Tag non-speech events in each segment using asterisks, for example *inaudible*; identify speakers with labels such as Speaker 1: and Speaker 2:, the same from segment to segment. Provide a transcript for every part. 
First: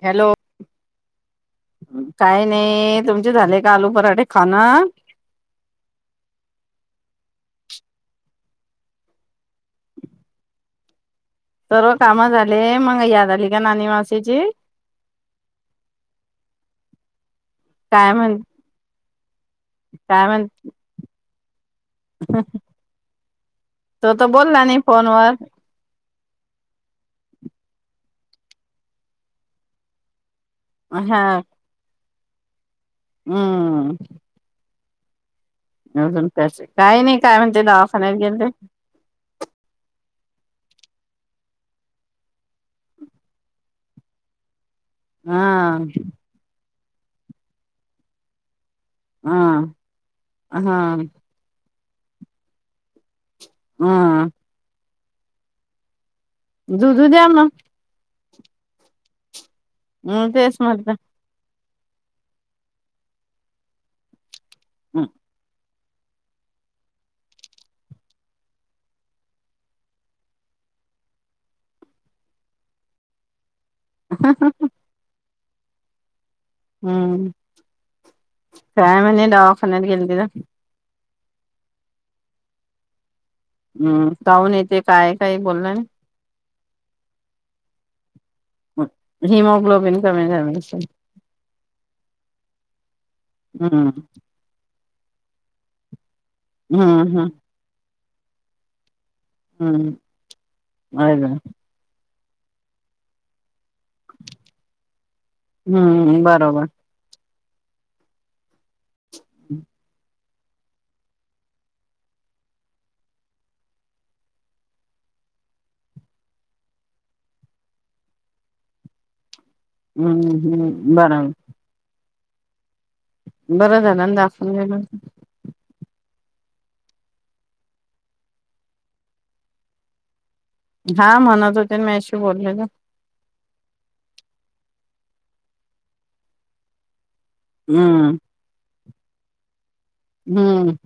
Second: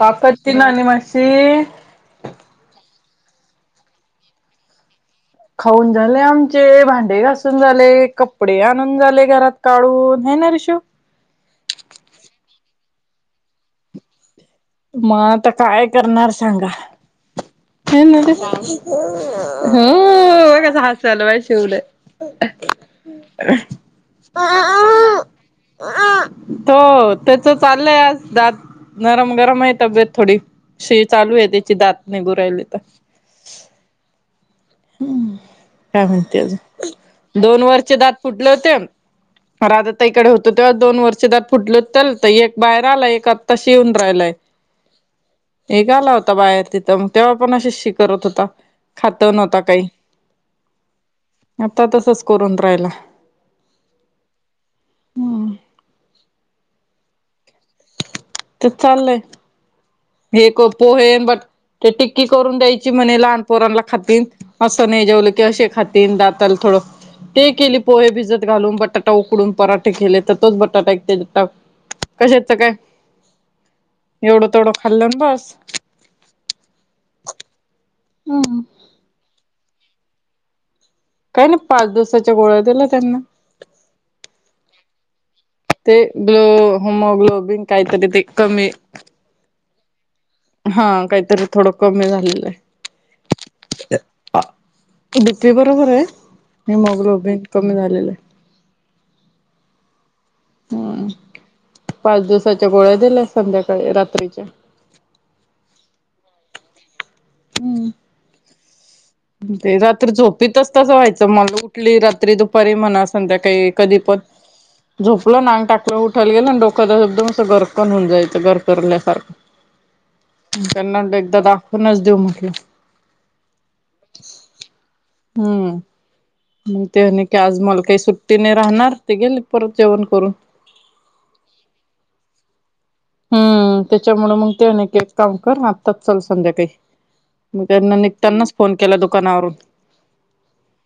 Speaker 1: काप
Speaker 2: हॅलो
Speaker 1: तानी नानी माशी
Speaker 2: काय नाही तुमचे झाले का आलू पराठे खाणं?
Speaker 1: खाऊन झाले. आमचे भांडे घासून झाले. कपडे आणून झाले. घरात काढून हे नाही ना ऋषु.
Speaker 2: सर्व काम झाले मग याद आली का नानी मावशीची
Speaker 1: मग आता काय करणार सांगा. हे
Speaker 2: काय
Speaker 1: हो
Speaker 2: म्हण काय म्हण
Speaker 1: एक कस हासु आल बघा शुउला
Speaker 2: तो तर बोलला नाही फोनवर.
Speaker 1: हो त्याच चाललंय आज दात नरम गरम आहे. तब्येत थोडी शि चालू आहे त्याची दात निघुन राहिली तर
Speaker 2: हं.
Speaker 1: हं. काय म्हणती आजुन?
Speaker 2: काही नाही काय म्हणते
Speaker 1: दोन वरचे दात
Speaker 2: दवाखान्यात गेलते
Speaker 1: फुटले होते, पर आजच आता इकडे होतो तेव्हा दोन वरचे दात फुटले होते. एक बाहेर आला आणि एक आत्ताशी येऊन राहिलाय.
Speaker 2: हा
Speaker 1: एक आला होता बाहेर तिथं मग तेव्हा पण असच शी करत होता. खात ही
Speaker 2: हा
Speaker 1: नव्हता. काही
Speaker 2: हा.
Speaker 1: आता तसंच करून राहीला.
Speaker 2: हा. दुधू द्या ना.
Speaker 1: ते चाललंय
Speaker 2: हम्
Speaker 1: हे
Speaker 2: तेच म्हटलं
Speaker 1: पोहे अन बट ते टिक्की करून द्यायची म्हणे लहान पोरांला खातीन. असं नाही जेवलं की असे खाती तीन दाताला थोडं ते केली पोहे भिजत घालून, बटाटा उकडून पराठे केले. तर तोच बटाटा एक तेज्यात टाक कशाच काय एवढं तेवढं खाल्लं ना बस.
Speaker 2: हं.
Speaker 1: हम्म
Speaker 2: काय म्हणले दवाखान्यात गेलती तर?
Speaker 1: काही नाही पाच दिवसाच्या गोळ्या दिल्या त्यांनी.
Speaker 2: हं. जाऊन येते काय? काही बोलला
Speaker 1: ते ग्लो होमोग्लोबिन काहीतरी ते कमी
Speaker 2: नाही हिमोग्लोबिन कमी झालं असेल.
Speaker 1: हा काहीतरी थोडं कमी झालेलं आहे.
Speaker 2: हं.
Speaker 1: ते बरोबर आहे. हिमोग्लोबिन कमी झालेल हाय.
Speaker 2: हम्म.
Speaker 1: हम्म
Speaker 2: होय का?
Speaker 1: पाच दिवसाच्या गोळ्या दिल्या संध्याकाळी रात्रीच्या.
Speaker 2: हम्म बरोबर.
Speaker 1: हम्म. ते रात्री झोप ते तसं तसं व्हायचं मला उठली रात्री, दुपारी म्हणा संध्याकाळी कधीपण झोपलं ना अंग टाकलं उठायला गेलं ना डोकं एकदम असं गरकण होऊन जायचं गरगरल्या सारखं.
Speaker 2: हम्म हम्म
Speaker 1: त्यांना
Speaker 2: बरोबर
Speaker 1: एकदा दाखवूनच देऊ म्हटलं.
Speaker 2: बरं झालं ना दाखवून दिलं.
Speaker 1: हम्म मग ते आणि काय आज मला काही सुट्टी नाही राहणार ते गेले परत जेवण करून.
Speaker 2: हा म्हणत होते ना माझ्याशी बोलले तर
Speaker 1: हम्म, त्याच्यामुळं मग ते म्हणे एक काम कर आत्ताच चल संध्याकाळी. मग त्यांना
Speaker 2: हम्म
Speaker 1: निघतानाच फोन केला दुकानावरून.
Speaker 2: हम्म.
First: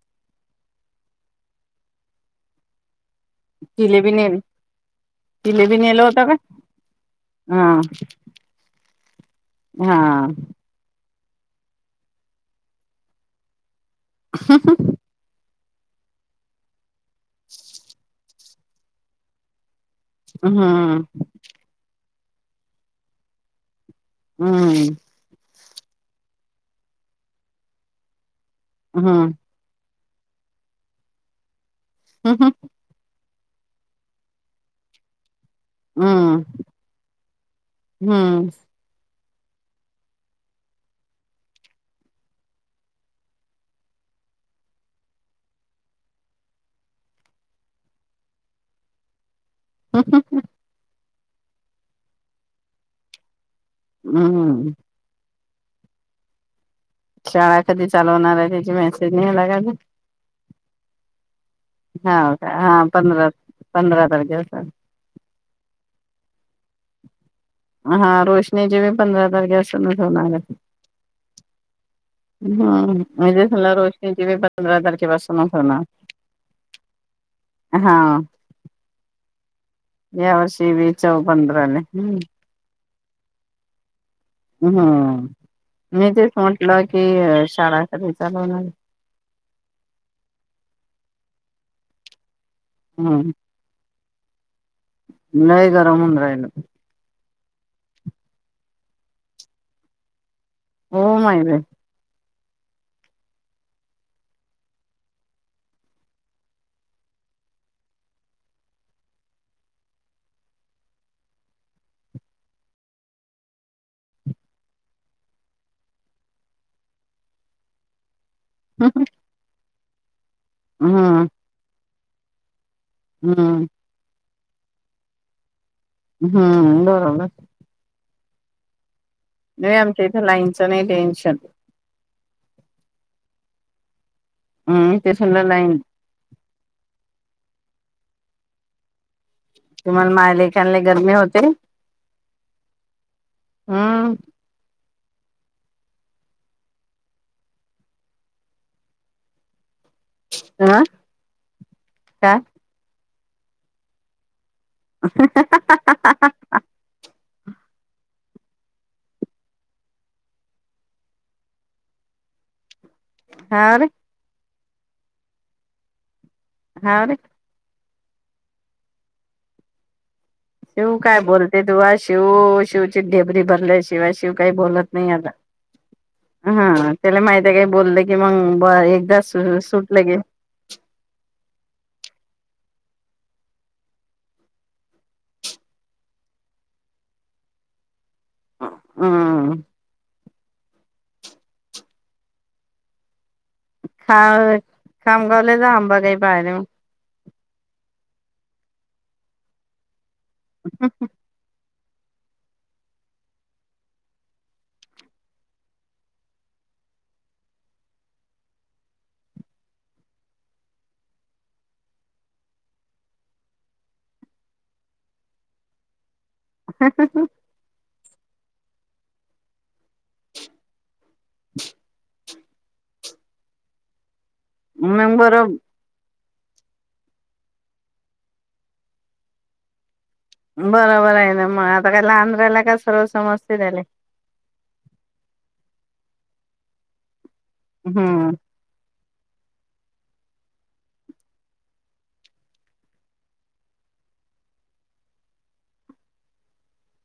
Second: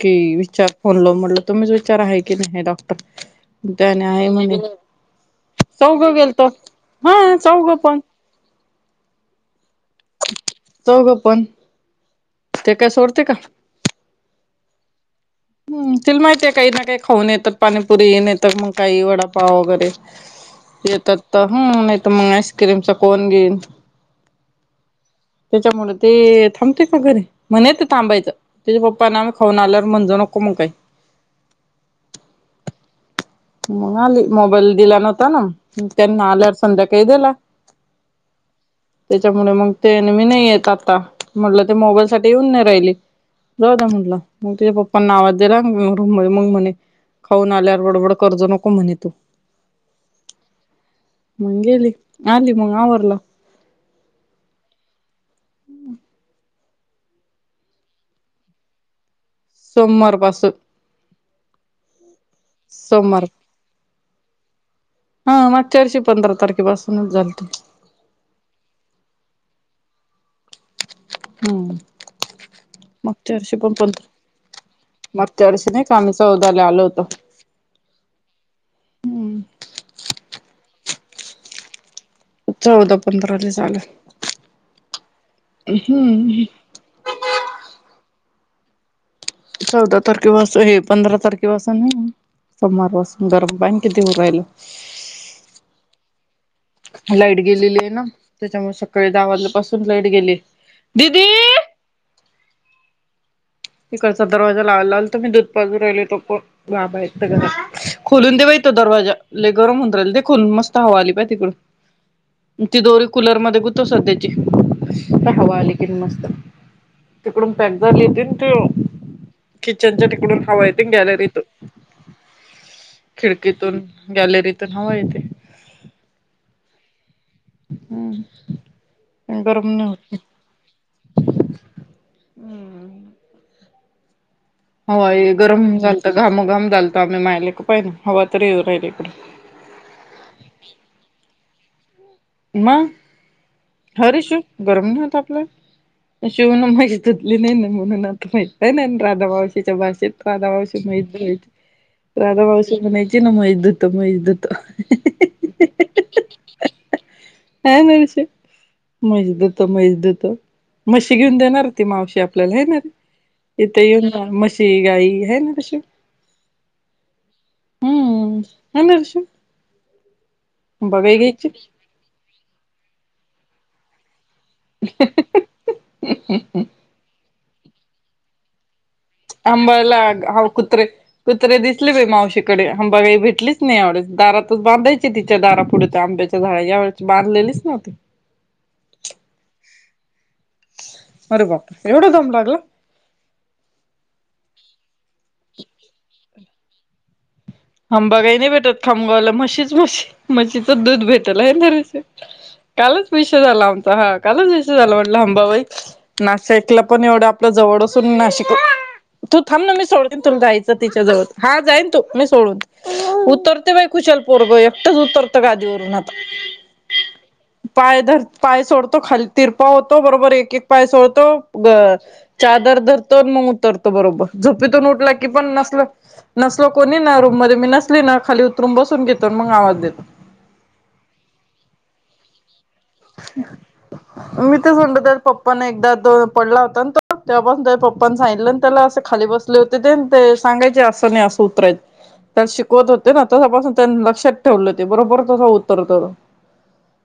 Speaker 1: कि विचार फोन लाऊन म्हंटल तुम्हीच विचारा आहे की नाही डॉक् त्याने
Speaker 2: जिलेबी
Speaker 1: आहे
Speaker 2: नेल
Speaker 1: म्हणे,
Speaker 2: जिलेबी
Speaker 1: चौघ
Speaker 2: नेलं होतं का
Speaker 1: गेलतो. हा चौघ
Speaker 2: हा
Speaker 1: पण.
Speaker 2: हा
Speaker 1: चौघ पण ते काय सोडते का.
Speaker 2: *unintelligible*
Speaker 1: हम्म, तिला माहितीये काही ना काही खाऊन येतात. पाणीपुरी नाईतर मग काही वडापाव वगैरे.
Speaker 2: हम्म
Speaker 1: येतात, तर हम नाही तर मग आईस्क्रीमचा कोण बिन
Speaker 2: हम्म.
Speaker 1: त्याच्यामुळं ते थांबते का घरी, म्हने ते थांबायचं तेचे पप्पा आम्ही
Speaker 2: हम्म
Speaker 1: खाऊन आलं म्हणज नको मग काय.
Speaker 2: *unintelligible*
Speaker 1: मग आली मोबाईल दिला नव्हता ना. त्यांना आल्यावर संध्याकाळी दिला.
Speaker 2: हम्म
Speaker 1: त्याच्यामुळे मग ते न मी नाही येत आता, म्हटलं ते मोबाईलसाठी येऊन नाही राहिली. जाऊदे म्हटलं मग तिच्या पप्पांना आवाज दिला रूमध्ये मग म्हणे खाऊन आल्यावर बडबड कर्ज नको म्हणे तू
Speaker 2: हम ह ह
Speaker 1: मग गेली आली मग आवरल.
Speaker 2: हम्म शाळा कधी चालू होणार आहे त्याची मा
Speaker 1: सोमवार पासून.
Speaker 2: हा का हा
Speaker 1: सोमवार
Speaker 2: पंधरा पंधरा तारखे पासून.
Speaker 1: हा मागच्यावर्षी पंधरा तारखेपासूनच झालती.
Speaker 2: हा रोशनीची बी पंधरा तारखे असूनच होणारय.
Speaker 1: हम्म
Speaker 2: हम्म
Speaker 1: मागच्या
Speaker 2: मजे
Speaker 1: वर्षी पण
Speaker 2: झाला
Speaker 1: पंधरा
Speaker 2: रोशनीचीबी पंधरा तारखे पासन
Speaker 1: मागच्या वर्षी
Speaker 2: होणार.
Speaker 1: नाही का आम्ही चौदाला
Speaker 2: हा
Speaker 1: हम्म
Speaker 2: यावर्षी बी *unintelligible* हम्
Speaker 1: चौदा, पंधरालय झालंय.
Speaker 2: हम्म मी तेच म्हटलं की शाळा कधी चालू होणारय.
Speaker 1: चौदा तारखेपसून हे पंधरा तारखेपसून आहे सोमवार पासून *unintelligible* किती होऊ राहिलं.
Speaker 2: नाही गरम होऊन राहिलं.
Speaker 1: लाईट गेलेली आहे ना त्याच्यामुळे सकाळी दहा वाजल्या पासून लाईट गेलीय
Speaker 2: हो
Speaker 1: दीदी.
Speaker 2: माहिती
Speaker 1: तिकडचा. दरवाजा लावायला आलतो मी दूधपाजू राहिले तो पण बाबा ये घर खोलून दे व्हय. दरवाजा लय गरम होऊन राहिल दे खोलून मस्त हवा आली पाय तिकडून ती दोरी कुलर मध्ये गुत सध्याची हवा आली की मस्त तिकडून पॅक झाली काय?
Speaker 2: हम ह
Speaker 1: किचनच्या तिकडून हवा येत गॅलरीतून.
Speaker 2: हम्म
Speaker 1: खिडकीतून गॅलरीतून हवा येते.
Speaker 2: हम्म बरोबरं
Speaker 1: हम्
Speaker 2: नाही आमच्या इथं लाईनचं नाही टेन्शन हम्म
Speaker 1: हवा
Speaker 2: ते
Speaker 1: हे
Speaker 2: सुलं
Speaker 1: गरम
Speaker 2: लाईन
Speaker 1: झालत घाम- घाम झालत आम्ही मायलेक पाहि ना हवा तरी ये राहिल इकड
Speaker 2: तुम्हाला माय लेकानले गरमी होते
Speaker 1: म
Speaker 2: हम्म.
Speaker 1: हरशू गरम ना - आपला शिव ना माहितली नाही ना म्हणून आता माहि नाही राधा मावशीच्या भाषेत राधा
Speaker 2: अ
Speaker 1: मावशी म्हैस धुवायची.
Speaker 2: काय
Speaker 1: राधा मावशी म्हणायची ना म्हैस धुतो म्हैस धुतो
Speaker 2: हा हा, हा, हा हा, हा, हा, हा
Speaker 1: *unintelligible* म्हैस देतो, म्हैस देतो, मशी घेऊन देणार ती मावशी आपल्याला? हायणारे
Speaker 2: हाव
Speaker 1: इथ
Speaker 2: रे
Speaker 1: ये म्हशी, गाई, हाय ना इशू
Speaker 2: हा रे
Speaker 1: हम्म, हाय ना रिशू
Speaker 2: शिव काय बोलते तुवा शिव शिवची ढेबरी भरलय शिवा शि काही बोलत नाही आता हा त्याला माहिती का बोल की मग सुटलं की
Speaker 1: आम्हाला कुत्रे -कुत्रे दिसले ब मावशीकडे. आंबा बाई काही भेटलीच नाही यावळेस दारातच बांधायची तिच्या दारा पुढे त्या आंब्याच्या झाडा यावेची बांधलेलीच ना ओके
Speaker 2: हम्म
Speaker 1: अरे बाप एवढं दम लागला.
Speaker 2: ख खामगावलजा आंबा काही पाहिर मग
Speaker 1: आंबा काही नाही भेटत खामगावलं म्हशीच म्हशी म्हशीच दूध भेटल आहे ना रे.
Speaker 2: ह
Speaker 1: कालच विषय झाला आमचा हा कालच विषय झाला म्हटलं हंबाबाई नाश ऐकलं पण एवढं आप जवळ डून नािक तू थांब ना मी सोडतेन तुला जायचं तिच्या जवळ हा जाईन तू मी सोडून उतरते बाई कुशाल पोरग एकटंच उतरतं गादीवरून आता
Speaker 2: ह ह ह
Speaker 1: पायर पाय सोडतो खाली तिरपा होतो बरोबर एक एक पाय सोडतो ग चादर धरतो मग उतरतो बरोबर झोपतून उठला
Speaker 2: मग
Speaker 1: की
Speaker 2: बरो
Speaker 1: पण नसल नसल कोणी नार मध्ये मी नसली ना खाली उतरून बसून घेतो मग आवाज देतो
Speaker 2: बरोबर आहे ना मग आता काय लहान राहायला कस
Speaker 1: मी तेच म्हत तर पप्पा न एकदा दोन पडला होता तो तेव्हापास त्या पप्पा
Speaker 2: हम्म.
Speaker 1: सांगितलं त्याला असं खाली बसले होते ते ते सांगायचे असं नाही असं उतरायचं त्या शिकवत होते ना तसापासून त्यांनी लक्षात ठेवले होते बरोबर तसं उत्तरत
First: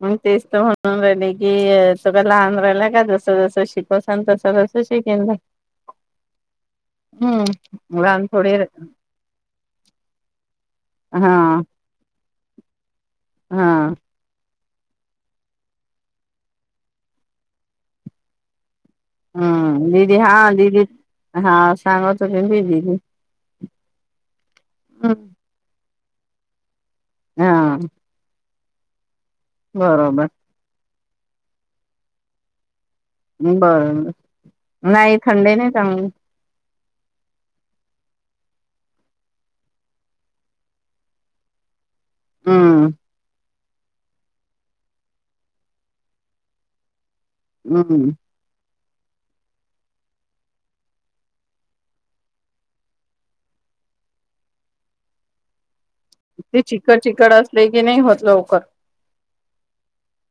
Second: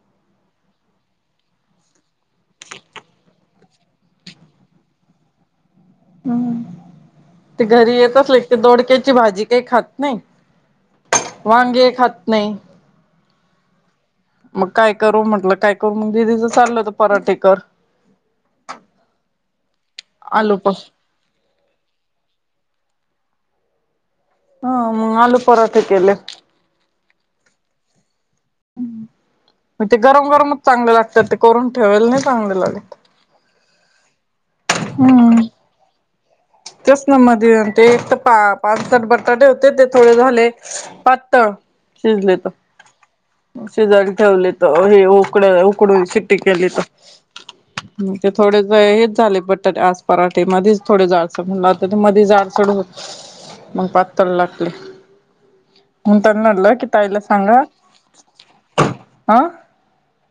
Speaker 2: मग तेच तर म्हणून राहिली की तुग लहान राहिलं का जस जस शिकोसाल तस जस तस का
Speaker 1: हम्म ते घरी येत
Speaker 2: लहान
Speaker 1: असले
Speaker 2: थोडी
Speaker 1: ते दोडक्याची भाजी काही खात नाही
Speaker 2: हा
Speaker 1: वांगे खात नाही
Speaker 2: हा
Speaker 1: मग काय करू म्हटलं काय करू मग दिदीचं चाललंत पराठीेकर
Speaker 2: हम्म दीदी हा
Speaker 1: प
Speaker 2: ददी हा सांगत कमती दीदी
Speaker 1: हम मग आलू पराठे केले
Speaker 2: हा
Speaker 1: मग ते
Speaker 2: बरोबर
Speaker 1: गरम गरमच चांगले लागतात ते करून ठेवाल नाही चांगले लागल
Speaker 2: बरं नाही
Speaker 1: हम्म
Speaker 2: थंडे नाही चांग
Speaker 1: तेच ना मध्ये ते तर पा पाचसट बटाटे होते ते थोडे झाले पातळ शिजले त
Speaker 2: हम्म
Speaker 1: शेजारी ठेवली त हे उकड उकडून शिट्टी केली त
Speaker 2: हम्म
Speaker 1: ते थोडे हेच झाले बटाट आज पराठे मध्येच थोडे झा अस म्हणलं होता मध्ये जाडसड होत मग पातर लागले म्हणून त्यांना
Speaker 2: इे
Speaker 1: म्हटलं की
Speaker 2: चखड
Speaker 1: ताईला
Speaker 2: चिकड
Speaker 1: सांगा
Speaker 2: असले की नाही होत लवकर
Speaker 1: हा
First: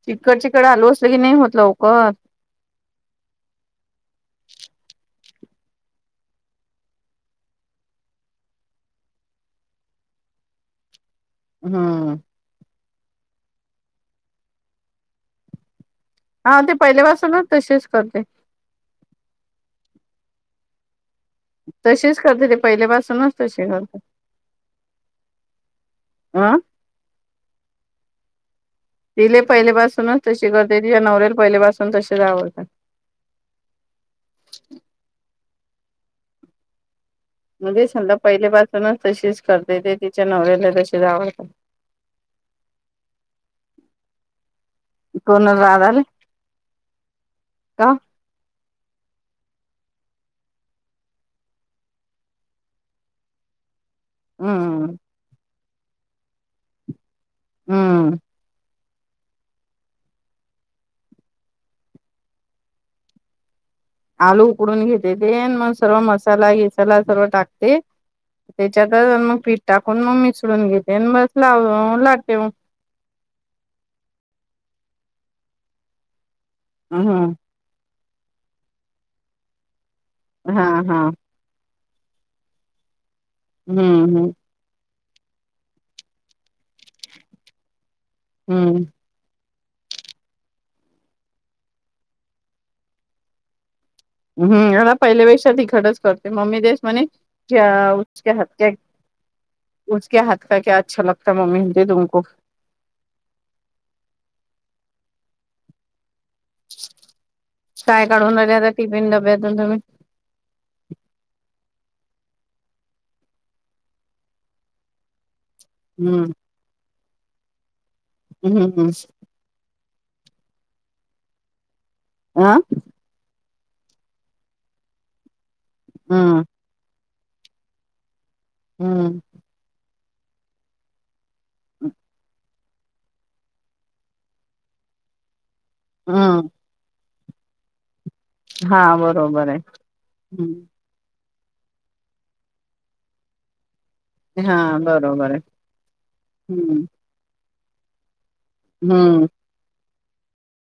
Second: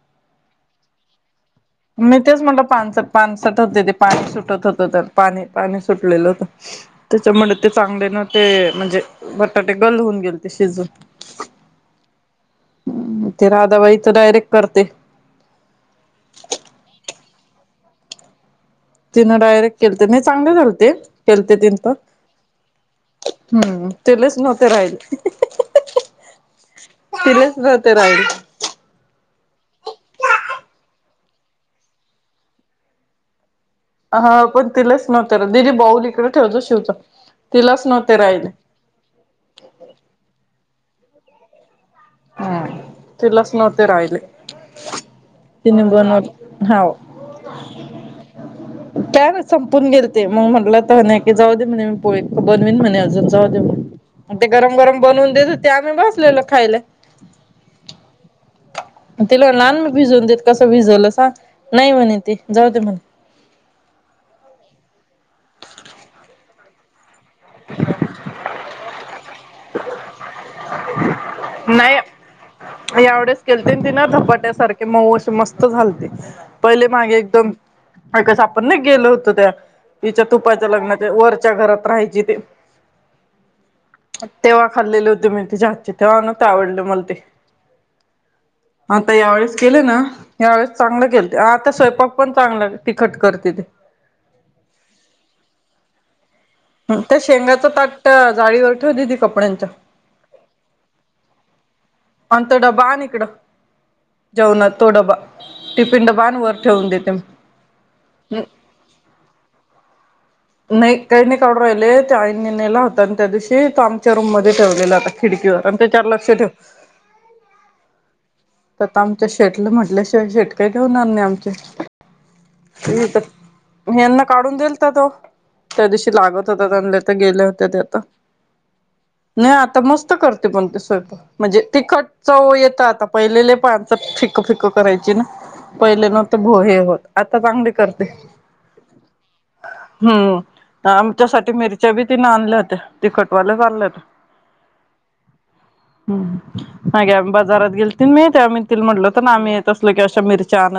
Speaker 2: चिकड चिकड आलू असलं की नाही होत लवकर
Speaker 1: मी तेच म्हटलं पानस पानसट होते ते पान सुटत होत तर पा पाणी सुटलेलं होत त्याच्यामुळे ते चांगले नव्हते म्हणजे बटाटे गल गेल ते शिजून
Speaker 2: हम्म
Speaker 1: म ते राधाबाई तर डायरेक्ट करते
Speaker 2: हा ते पहिल्यापासूनच तशीच करते
Speaker 1: तिनं डायरेक्ट केलत नाही चांगले झाल ते खलते तीन तर
Speaker 2: तसेच करते ते पहिल्यापासूनच तसे
Speaker 1: हम्म
Speaker 2: करते
Speaker 1: तेलेच नव्हते राहिल
Speaker 2: अ
Speaker 1: तिलेच राते राऊल
Speaker 2: लिले पहिले पाासूनच तशी करत त नवर्याला पहिले पाासून तसे आवडतात
Speaker 1: हा पण तिलाच नव्हत र दिदी बाऊल इकडें ठेवच शिवच
Speaker 2: मे समलं पहिलेपासूनच तशीच करते ते तिच्या नवऱ्याला तशीच आवडतात
Speaker 1: हम् तलाच नवते राहिले
Speaker 2: कोण
Speaker 1: तनब
Speaker 2: राधाले
Speaker 1: न हव
Speaker 2: का
Speaker 1: काय ना संपून गेल ते मग म्हटलं तर नाही की जाऊ दे म्हणे मी पोळी बनवीन म्हणे अजून जाऊ दे म्हणे ते गरम
Speaker 2: हम्म
Speaker 1: गरम बनवून देत हो ते आम्ही बसलेलो खायला
Speaker 2: हम्म
Speaker 1: तिला नान म भिजवून देत कसं भिजवलं स नाही म्हणे ते जाऊते म्हणा
Speaker 2: आलू उकडून घेते ते मग सर्व मसाला घसाला सर्व टाकते त्याच्यात टाकून मग मिचडून घेते आणि बस लाव लाटते...
Speaker 1: एवढेच केलेते ती ना धपाट्यासारखे मऊशी मस्त झालते.. पहिले मागे
Speaker 2: हम्म
Speaker 1: एकदम कस आपण ना गेल होत त्या तिच्या
Speaker 2: हा
Speaker 1: तुपाच्या
Speaker 2: हा
Speaker 1: लग्नाच्या वरच्या घरात राहायची ते...
Speaker 2: हम्म हम्म
Speaker 1: तेव्हा खाल्लेले होते मी तिच्या आातचे तेव्हा न्हवत आवडल मला ते आता यावेळेस केले ना यावेेळेस चांगलं केलं ते आता स्वयपाक पण चांगलं तिखट करते ते...
Speaker 2: ते मम्मी देस
Speaker 1: त्या
Speaker 2: म्हणेक
Speaker 1: शेंगाच ताट जाळीवर
Speaker 2: हातक..
Speaker 1: ठेवते ती कपड्यांच्या
Speaker 2: उक हात का क्या अच्छा लगता मम्मी म्ही तुमको
Speaker 1: आणि तो डबा आण इकडं जेवणात तो डबा टिफिन डबा.. आण वर ठेवून देते मी
Speaker 2: काय काढून राले आता टिफिन डब्यातून तुम्ही...
Speaker 1: नाही काही नाही काढू राहिले ते आईने नेला होता आणि त्या दिवशी तो आमच्या रूम मध्ये ठेवलेला आता खिडकीवर त्याच्या वर का चार लक्ष
Speaker 2: हम्म
Speaker 1: दे तर
Speaker 2: हम्म
Speaker 1: आ आमच्या शेटल म्हटल्या शिवाय शेट काय घेऊणार नाही आमचे
Speaker 2: हा
Speaker 1: हे तर हेना काढून दिलता तर तो त्या दिवशी
Speaker 2: हम्म
Speaker 1: लागत होता त्यां तर गेले होते ते आता
Speaker 2: हम्म
Speaker 1: नाही आता मस्त करते पण ते स्वय म्हणजे तिकट च येत आता पहिलेले पाणचं फिक फिकं करायची ना पहिले ना ते
Speaker 2: हम्म
Speaker 1: भोहे होत आता चांगली करते
Speaker 2: हा बरोबर आहे ह...
Speaker 1: त्याच्यासाठी मिरच्या बी तिने आणल्या होत्या तिखट वालाचल्या होत..
Speaker 2: हा बरोबर आहे
Speaker 1: हम्म नाही्या बाजारात.. ती माहिती आहे तीला म्हटल होत
Speaker 2: हम्म
Speaker 1: ना आम्ही तसलं असल अशा मिर्च्या आण.